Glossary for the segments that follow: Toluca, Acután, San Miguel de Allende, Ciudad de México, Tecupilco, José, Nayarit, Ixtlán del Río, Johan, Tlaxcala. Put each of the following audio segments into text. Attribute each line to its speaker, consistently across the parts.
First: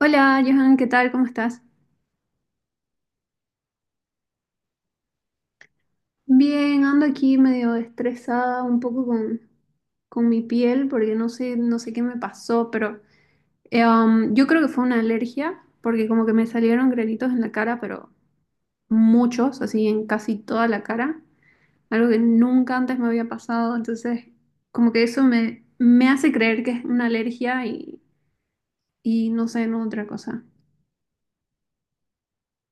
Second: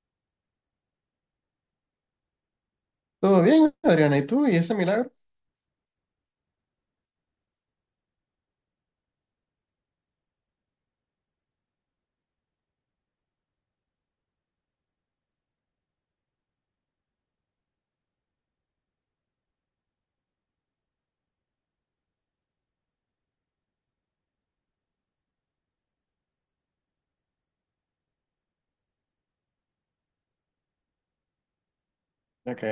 Speaker 1: Hola, Johan, ¿qué tal? ¿Cómo estás?
Speaker 2: Todo bien, Adriana, ¿y tú? ¿Y ese milagro?
Speaker 1: Bien, ando aquí medio estresada un poco con mi piel porque no sé qué me pasó, pero yo creo que fue una alergia porque como que me salieron granitos en la cara, pero muchos, así en casi toda la cara, algo que nunca antes me había pasado, entonces como que me hace creer que es una alergia y no sé, no otra cosa.
Speaker 2: Ok.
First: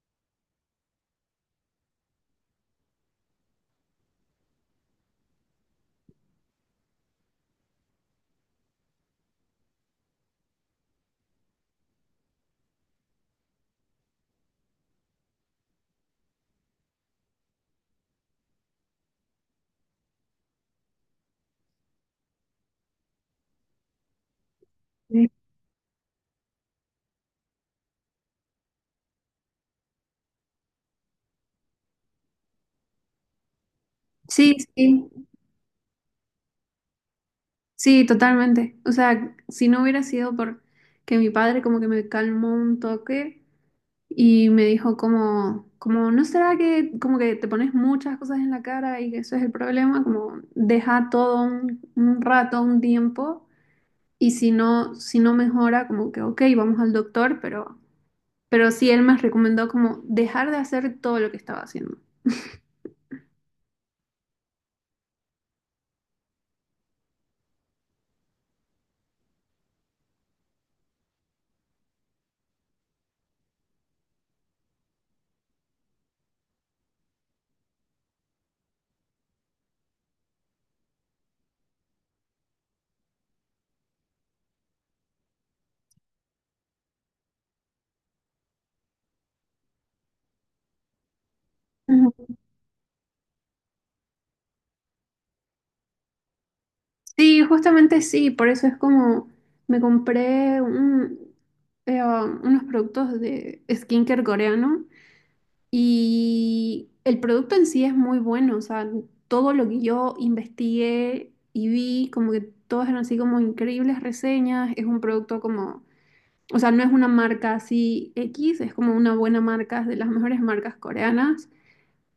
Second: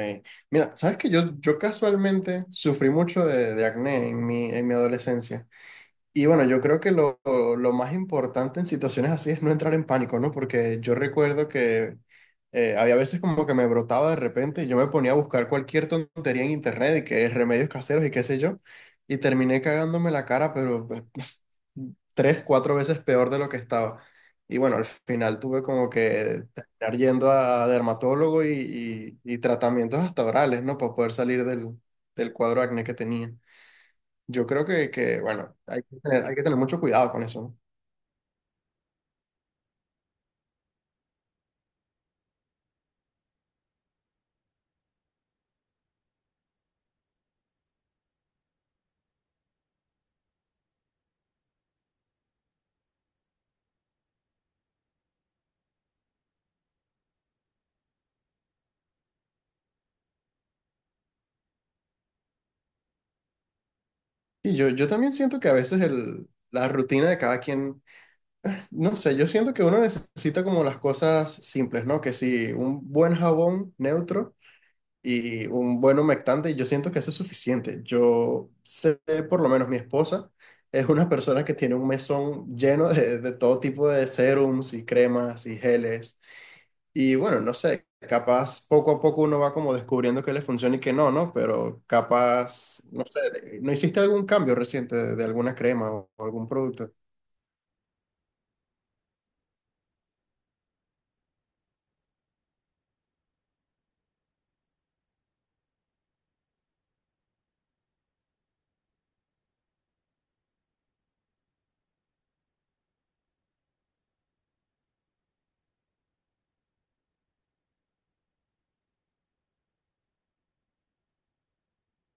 Speaker 2: Mira, sabes que yo casualmente sufrí mucho de acné en mi adolescencia. Y bueno, yo creo que lo más importante en situaciones así es no entrar en pánico, ¿no? Porque yo recuerdo que había veces como que me brotaba de repente y yo me ponía a buscar cualquier tontería en internet y que remedios caseros y qué sé yo. Y terminé cagándome la cara, pero pues, tres, cuatro veces peor de lo que estaba. Y bueno, al
Speaker 1: Sí,
Speaker 2: final tuve como que terminar yendo a dermatólogo y tratamientos hasta orales, ¿no? Para poder salir del cuadro de acné que tenía. Yo
Speaker 1: sí,
Speaker 2: creo que,
Speaker 1: sí.
Speaker 2: bueno, hay que tener mucho cuidado con eso, ¿no?
Speaker 1: Sí, totalmente. O sea, si no hubiera sido por que mi padre como que me calmó un toque y me dijo como, ¿no será que como que te pones muchas cosas en la cara y que eso es el problema? Como deja un rato, un tiempo y si no mejora, como que, ok, vamos al doctor, pero sí él me recomendó como dejar de hacer todo lo que estaba haciendo.
Speaker 2: Y yo también siento que a veces la rutina de cada quien, no sé, yo siento que uno necesita como las cosas simples, ¿no? Que si un buen jabón neutro y un buen humectante, y yo siento que eso es suficiente. Yo sé, por lo menos mi esposa es una persona que tiene un mesón lleno de todo tipo de serums y cremas y geles. Y bueno, no sé, capaz poco a poco uno va como descubriendo que le funciona y que no, ¿no? Pero capaz, no sé, ¿no hiciste algún cambio reciente de alguna crema o algún producto?
Speaker 1: Sí, justamente sí, por eso es como me compré un- unos productos de skincare coreano y el producto en sí es muy bueno, o sea, todo lo que yo investigué y vi, como que todas eran así como increíbles reseñas, es un producto como, o sea, no es una marca así X, es como una buena marca, es de las mejores marcas coreanas.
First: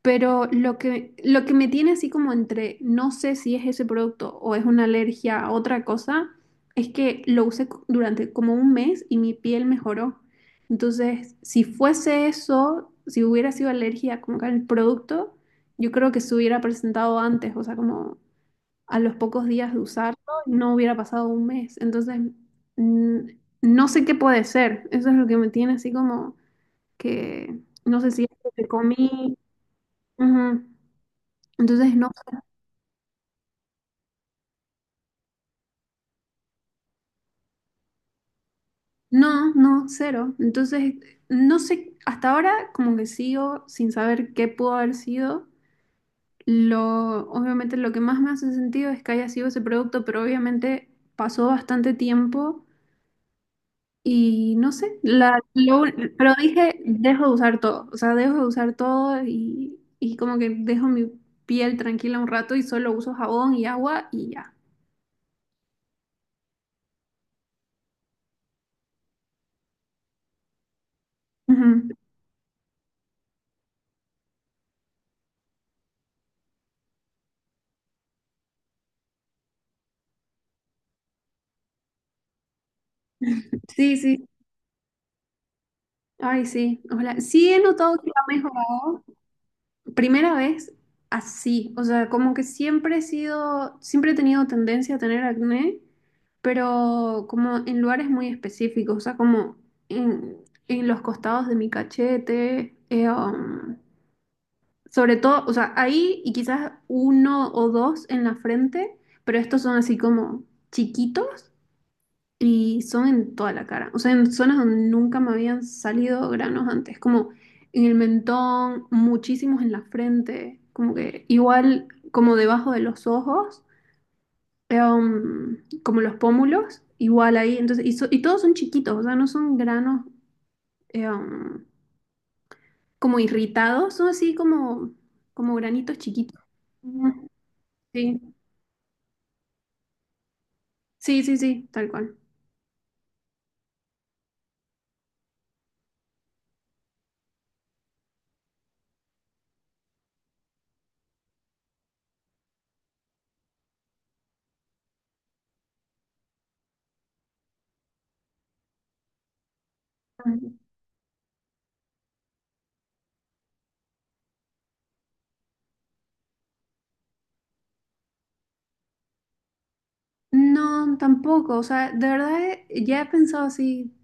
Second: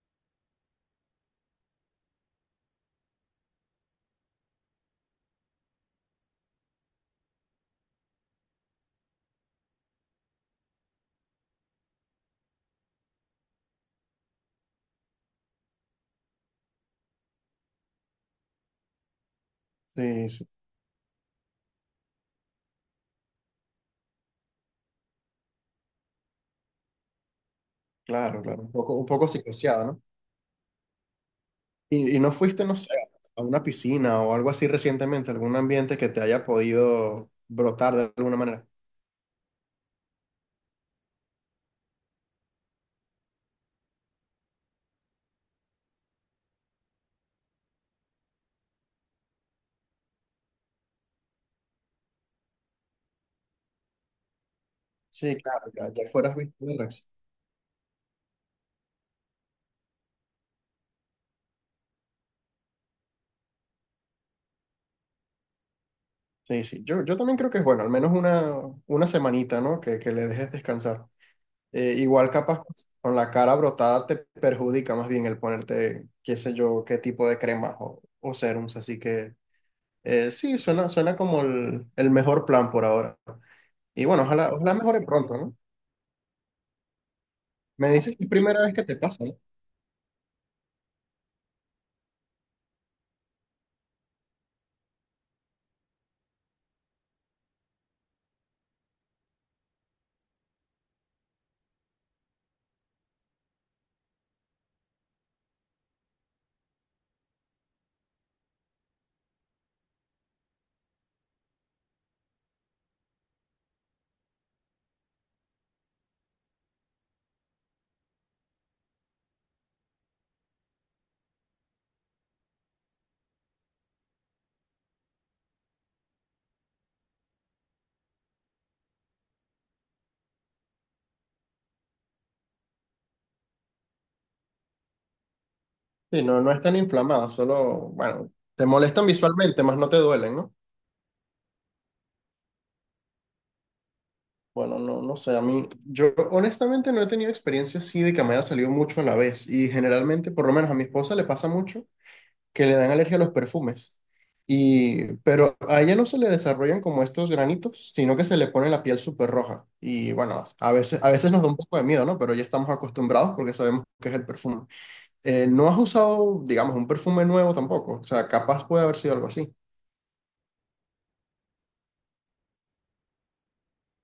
Speaker 1: Pero lo que me tiene así como entre no sé si es ese producto o es una alergia a otra cosa, es que lo usé durante como un mes y mi piel mejoró. Entonces, si fuese eso, si hubiera sido alergia como que al producto, yo creo que se hubiera presentado antes, o sea, como a los pocos días de usarlo,
Speaker 2: Sí, sí,
Speaker 1: no hubiera pasado un mes. Entonces, mm, no sé qué puede ser. Eso es lo que me tiene así como que no sé si es
Speaker 2: claro, claro,
Speaker 1: que
Speaker 2: un poco
Speaker 1: comí.
Speaker 2: psicoseada, ¿no?
Speaker 1: Ujú. Entonces, no,
Speaker 2: ¿Y no fuiste, no sé, a una piscina o algo así recientemente, algún ambiente que te haya podido brotar de alguna manera?
Speaker 1: no, no, cero. Entonces, no sé, hasta ahora como que sigo sin saber qué pudo haber sido. Lo, obviamente lo que más me hace sentido es que haya sido ese producto, pero obviamente pasó bastante tiempo y no sé,
Speaker 2: Sí, claro, ya, ya
Speaker 1: pero
Speaker 2: fueras visto de res.
Speaker 1: dejo de usar todo, o sea, dejo de usar todo y como que dejo mi piel tranquila un rato y solo uso jabón y agua y ya.
Speaker 2: Sí, sí, yo también creo que es bueno, al menos una semanita, ¿no? Que le dejes descansar.
Speaker 1: Ujú.
Speaker 2: Igual capaz con la cara brotada te perjudica más bien el ponerte, qué sé yo, qué tipo de cremas o serums, así que sí, suena, suena como el mejor plan por ahora.
Speaker 1: Sí,
Speaker 2: Y bueno,
Speaker 1: sí.
Speaker 2: ojalá, ojalá mejore pronto, ¿no?
Speaker 1: Ay, sí. Ojalá. Sí he
Speaker 2: Me
Speaker 1: notado que
Speaker 2: dices que
Speaker 1: ha
Speaker 2: es primera vez que te
Speaker 1: mejorado.
Speaker 2: pasa, ¿no?
Speaker 1: Primera vez así, o sea, como que siempre he sido, siempre he tenido tendencia a tener acné, pero como en lugares muy específicos, o sea, como en, en los costados de mi cachete, sobre todo, o sea, ahí y quizás uno o dos en la frente, pero estos son así como chiquitos y son en toda la cara, o sea, en zonas donde nunca me habían salido granos antes, como en el mentón, muchísimos en la frente, como que igual como debajo de los ojos, eh, um, como los pómulos, igual ahí, entonces, y, y todos son chiquitos, o sea, no son granos eh, um, como irritados, son así como, como granitos
Speaker 2: Sí, no,
Speaker 1: chiquitos.
Speaker 2: no están
Speaker 1: Ujú.
Speaker 2: inflamadas, solo,
Speaker 1: Sí,
Speaker 2: bueno, te molestan visualmente, más no te duelen, ¿no?
Speaker 1: sí, sí, sí, tal cual.
Speaker 2: Bueno, no, no sé, a mí, yo honestamente no he tenido experiencia así de que me haya salido mucho a la vez y generalmente, por lo menos a mi esposa le pasa mucho que le dan alergia a los perfumes y, pero a ella no se le desarrollan como estos granitos, sino que se le pone la piel súper roja y bueno, a veces nos da un poco de miedo, ¿no? Pero ya estamos acostumbrados porque sabemos que es el perfume. ¿No has usado, digamos, un perfume nuevo tampoco? O sea, capaz puede haber sido algo así.
Speaker 1: No, tampoco, o sea, de verdad ya he pensado así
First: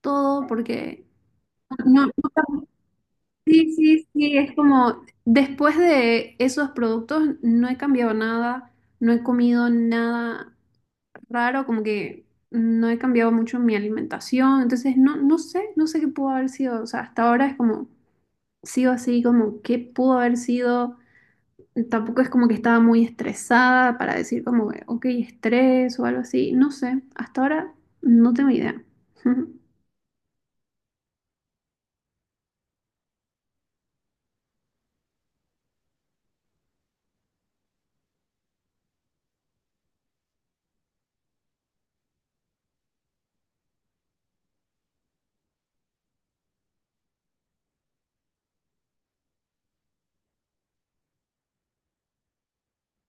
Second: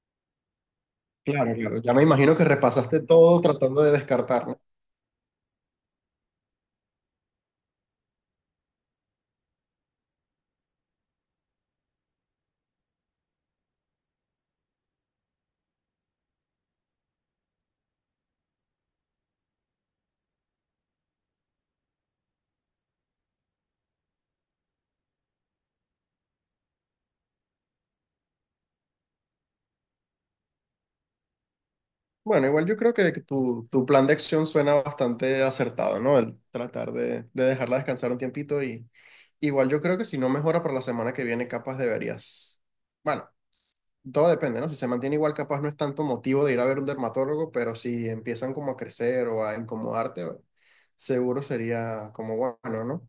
Speaker 1: todo porque
Speaker 2: Claro, claro. Ya me
Speaker 1: no,
Speaker 2: imagino que repasaste todo
Speaker 1: sí,
Speaker 2: tratando de
Speaker 1: sí, sí,
Speaker 2: descartar,
Speaker 1: es
Speaker 2: ¿no?
Speaker 1: como después de esos productos no he cambiado nada, no he comido nada raro, como que no he cambiado mucho mi alimentación, entonces no, no sé, no sé qué pudo haber sido, o sea, hasta ahora es como, sigo así, como qué pudo haber sido, tampoco es como que estaba muy estresada para decir como, ok, estrés o algo así, no sé, hasta ahora no tengo idea.
Speaker 2: Bueno, igual yo creo que tu, tu plan de acción suena bastante acertado, ¿no? El tratar de dejarla descansar un tiempito y igual yo creo que si no mejora para la semana que viene, capaz deberías. Bueno, todo depende, ¿no? Si se mantiene igual, capaz no es tanto motivo de ir a ver un dermatólogo, pero si empiezan como a crecer o a incomodarte, seguro sería como bueno, ¿no?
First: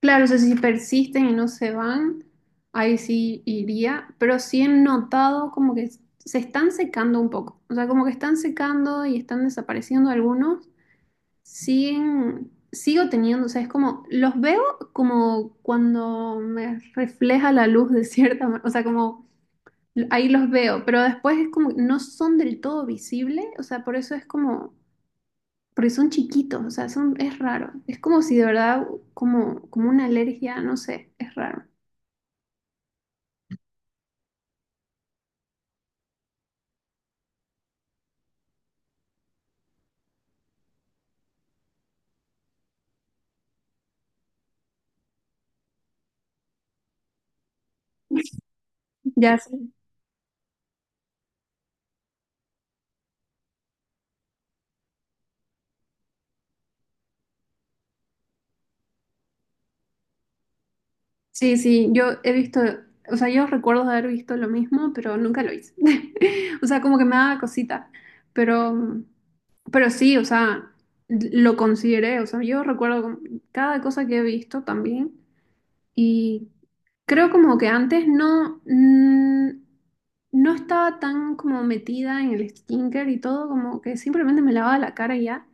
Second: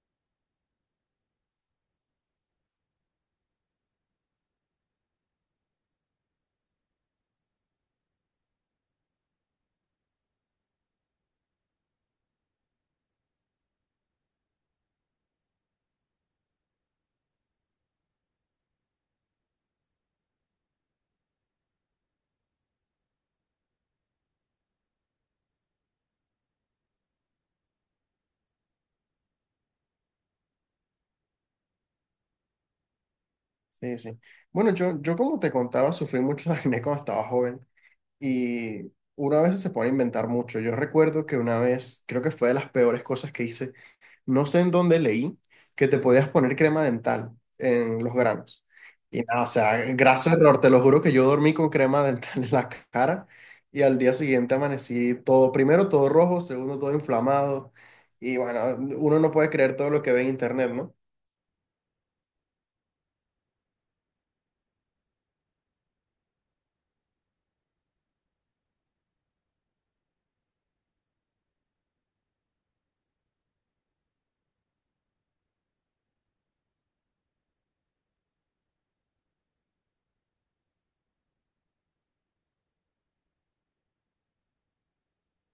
Speaker 1: Claro, o sea, si persisten y no se van, ahí sí iría, pero sí he notado como que se están secando un poco, o sea, como que están secando y están desapareciendo algunos, siguen, sigo teniendo, o sea, es como, los veo como cuando me refleja la luz de cierta manera, o sea, como ahí los veo, pero después es como, no son del todo visibles, o sea, por eso es como porque son chiquitos, o sea, son, es raro. Es como si de verdad, como, como una alergia, no sé, es raro.
Speaker 2: Sí, sí. Bueno, yo como te contaba, sufrí mucho de acné cuando estaba joven. Y una vez veces se pone a inventar mucho. Yo recuerdo que una vez, creo que fue de las peores cosas que hice, no sé en dónde leí, que te podías poner crema dental en los granos. Y
Speaker 1: Ya
Speaker 2: nada, o
Speaker 1: sé.
Speaker 2: sea, graso error, te lo juro que yo dormí con crema dental en la cara y al día siguiente amanecí todo, primero todo rojo, segundo todo inflamado. Y bueno, uno no puede creer todo lo que ve en internet, ¿no?
Speaker 1: Sí, sí, yo he visto, o sea, yo recuerdo de haber visto lo mismo, pero nunca lo hice. O sea, como que me daba cosita, pero, pero sí, o sea, lo consideré, o sea, yo recuerdo como cada cosa que he visto también y Creo como que antes no, no estaba tan como metida en el skincare y todo, como que simplemente me lavaba la cara y ya.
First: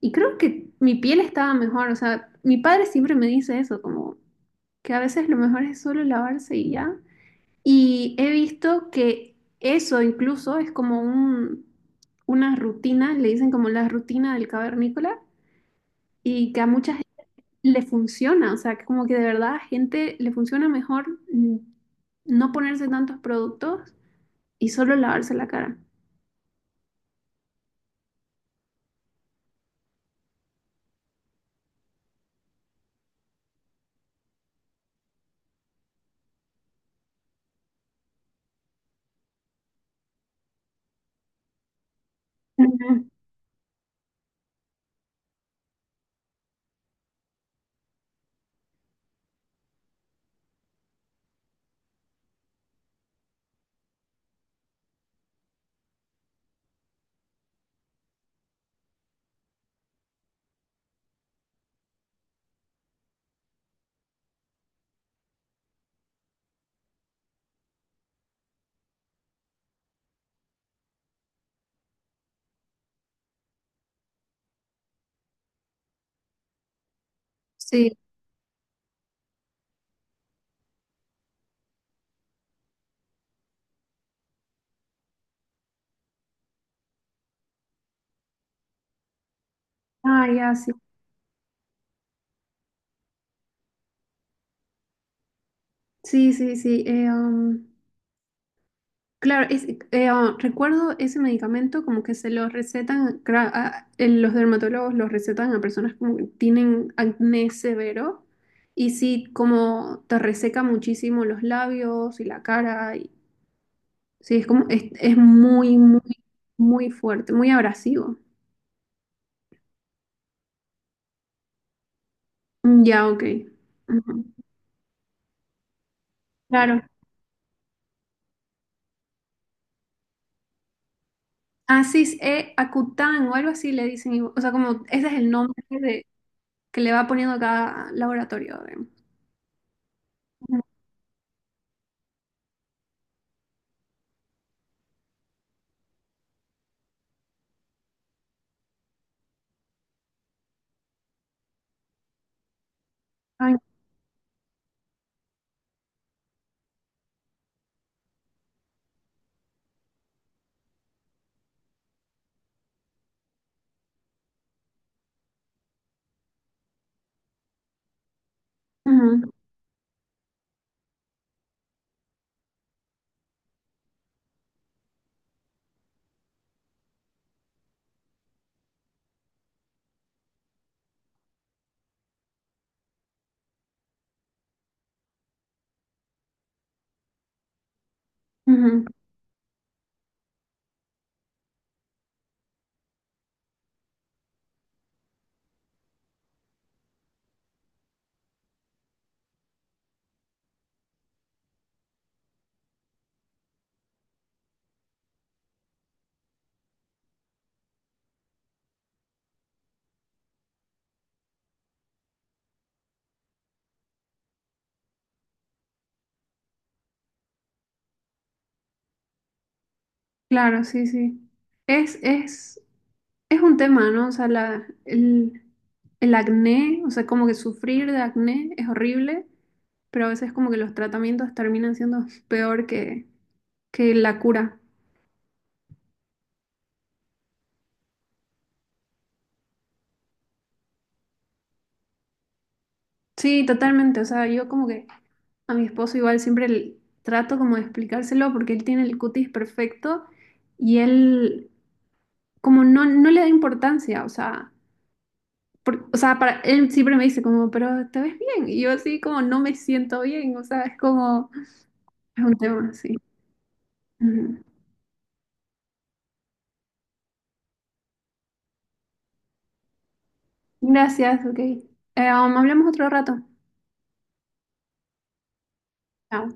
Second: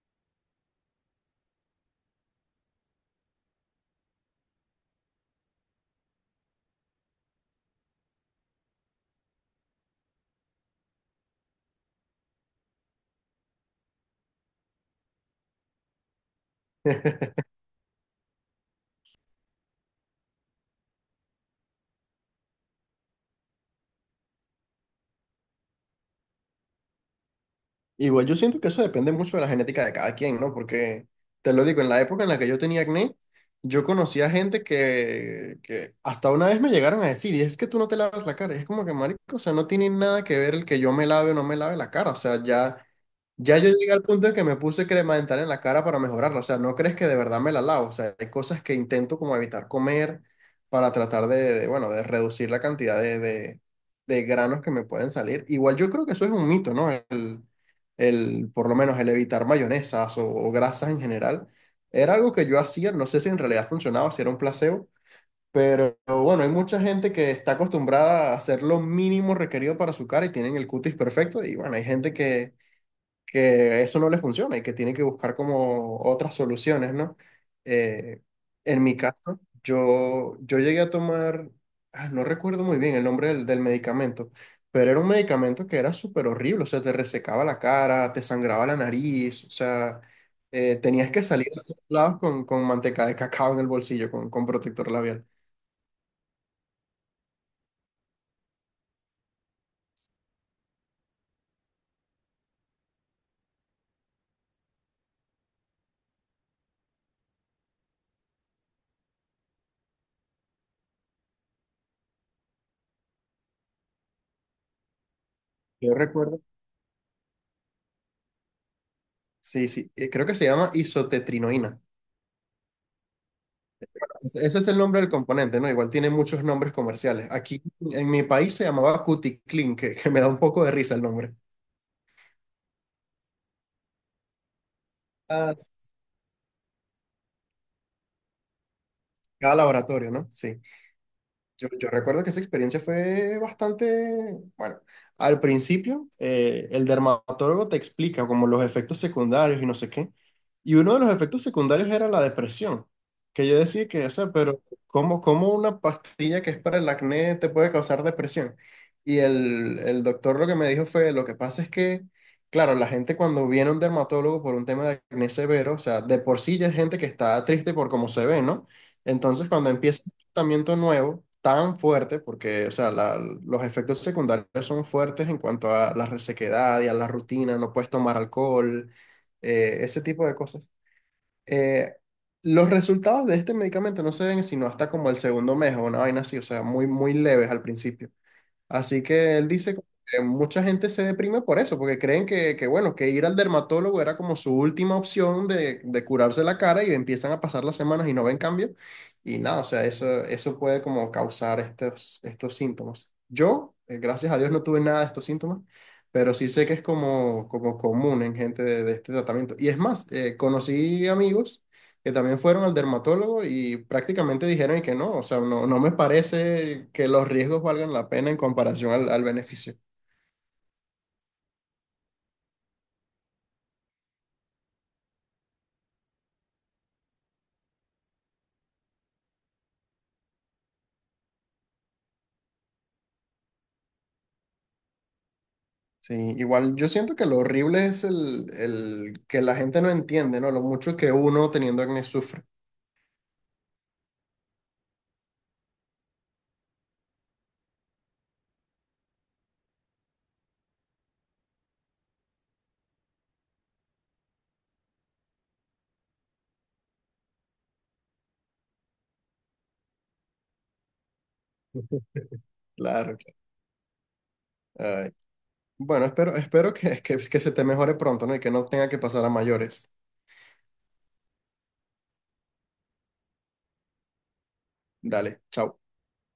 Speaker 1: Y creo que mi piel estaba mejor, o sea, mi padre siempre me dice eso, como que a veces lo mejor es solo lavarse y ya. Y he visto que eso incluso es como un, una rutina, le dicen como la rutina del cavernícola, y que a mucha le funciona, o sea, que como que de verdad a gente le funciona mejor no ponerse tantos productos y solo lavarse la cara.
Speaker 2: Igual yo siento que eso depende mucho de la genética de cada quien, ¿no? Porque, te lo digo, en la época en la que yo tenía acné, yo conocía gente que hasta una vez me llegaron a decir, y es que tú no te lavas la cara, y es como que, marico, o sea, no tiene nada que ver el que yo me lave o no me lave la cara, o sea, ya
Speaker 1: Ujú.
Speaker 2: ya yo llegué al punto de que me puse crema dental en la cara para mejorarla. O sea, no crees que de verdad me la lavo. O sea, hay cosas que intento como evitar comer para tratar bueno, de reducir la cantidad de granos que me pueden salir. Igual yo creo que eso es un mito, ¿no? Por lo menos el evitar mayonesas o grasas en general. Era algo que yo hacía, no sé si en realidad funcionaba, si era un placebo, pero bueno, hay mucha gente que está acostumbrada a hacer lo mínimo requerido para su cara y tienen el cutis perfecto y bueno, hay gente que eso no le funciona y que tiene que buscar como otras soluciones, ¿no?
Speaker 1: Sí,
Speaker 2: Eh, en mi caso, yo llegué a tomar, ah, no recuerdo muy bien el nombre del medicamento, pero era un medicamento que era súper horrible, o sea, te resecaba la cara, te sangraba la nariz, o sea,
Speaker 1: ah, ya, sí.
Speaker 2: tenías que salir a todos lados con manteca de cacao en el bolsillo, con protector labial.
Speaker 1: Sí, sí, sí. Claro, recuerdo ese medicamento como que se lo recetan, en los dermatólogos los recetan a personas como que tienen acné severo y sí, como te reseca muchísimo los labios y la cara Sí, es como, es muy,
Speaker 2: Yo
Speaker 1: muy,
Speaker 2: recuerdo,
Speaker 1: muy fuerte, muy abrasivo.
Speaker 2: sí, sí, creo que se llama isotetrinoína.
Speaker 1: Mm, ya, ok. Ujú.
Speaker 2: Ese es el nombre del componente, ¿no? Igual tiene muchos nombres
Speaker 1: Claro.
Speaker 2: comerciales. Aquí en mi país se llamaba Cuticlin, que me da un poco de risa el nombre.
Speaker 1: Asis e Acután o algo así le dicen. Y- O sea, como ese es el nombre
Speaker 2: Ah, sí.
Speaker 1: de- que le va poniendo cada laboratorio. Digamos.
Speaker 2: Cada laboratorio, ¿no?
Speaker 1: Ujú.
Speaker 2: Sí. Yo recuerdo que esa experiencia fue bastante, bueno, al principio el dermatólogo te explica como los efectos secundarios y no sé qué, y uno de los efectos secundarios era la depresión, que
Speaker 1: Ay,
Speaker 2: yo decía que, o sea, pero ¿cómo, cómo una pastilla que es para el acné te puede causar depresión? Y el doctor lo que me dijo fue, lo que pasa es que, claro, la gente cuando viene a un dermatólogo por un tema de acné severo, o sea, de por sí ya es gente que está triste por cómo se ve, ¿no?
Speaker 1: ujú,
Speaker 2: Entonces, cuando empieza tratamiento nuevo tan fuerte, porque, o sea, los efectos secundarios son fuertes en cuanto a la resequedad y a la rutina, no puedes tomar alcohol, ese tipo de cosas. Eh, los resultados de este medicamento no se ven sino hasta como el segundo mes o una vaina así, o sea, muy, muy leves al principio.
Speaker 1: ujú.
Speaker 2: Así que él dice que mucha gente se deprime por eso, porque creen que, bueno, que ir al dermatólogo era como su última opción de curarse la cara y empiezan a pasar las semanas y no ven cambio. Y nada, o sea, eso puede como causar estos, estos síntomas. Yo, gracias a Dios, no tuve nada de estos síntomas, pero sí sé que es como, como común en gente de este tratamiento. Y es más, conocí amigos que también fueron al dermatólogo y prácticamente dijeron que no, o sea, no, no me parece que los riesgos valgan la pena en comparación al beneficio.
Speaker 1: Claro, sí, sí. Es, es, es un tema, ¿no? O sea, el acné, o sea, como que sufrir de acné es horrible, pero a veces como que los tratamientos terminan siendo peor que la cura.
Speaker 2: Sí, igual yo siento que lo horrible es el que la gente no entiende, ¿no? Lo mucho que uno teniendo acné sufre.
Speaker 1: Sí, totalmente. O sea, yo como que a mi esposo igual siempre trato como de explicárselo porque él tiene el cutis perfecto y él como no, no le da importancia. O sea, o sea, para él siempre me dice como, pero te ves bien. Y yo así como no me siento bien. O sea, es como, es un tema así.
Speaker 2: Claro, claro.
Speaker 1: Ujú.
Speaker 2: Ay. Bueno, espero, espero que se te mejore pronto, ¿no? Y que no tenga que pasar a mayores.
Speaker 1: Gracias, ok. Hablamos otro rato.
Speaker 2: Dale, chao.
Speaker 1: Chao.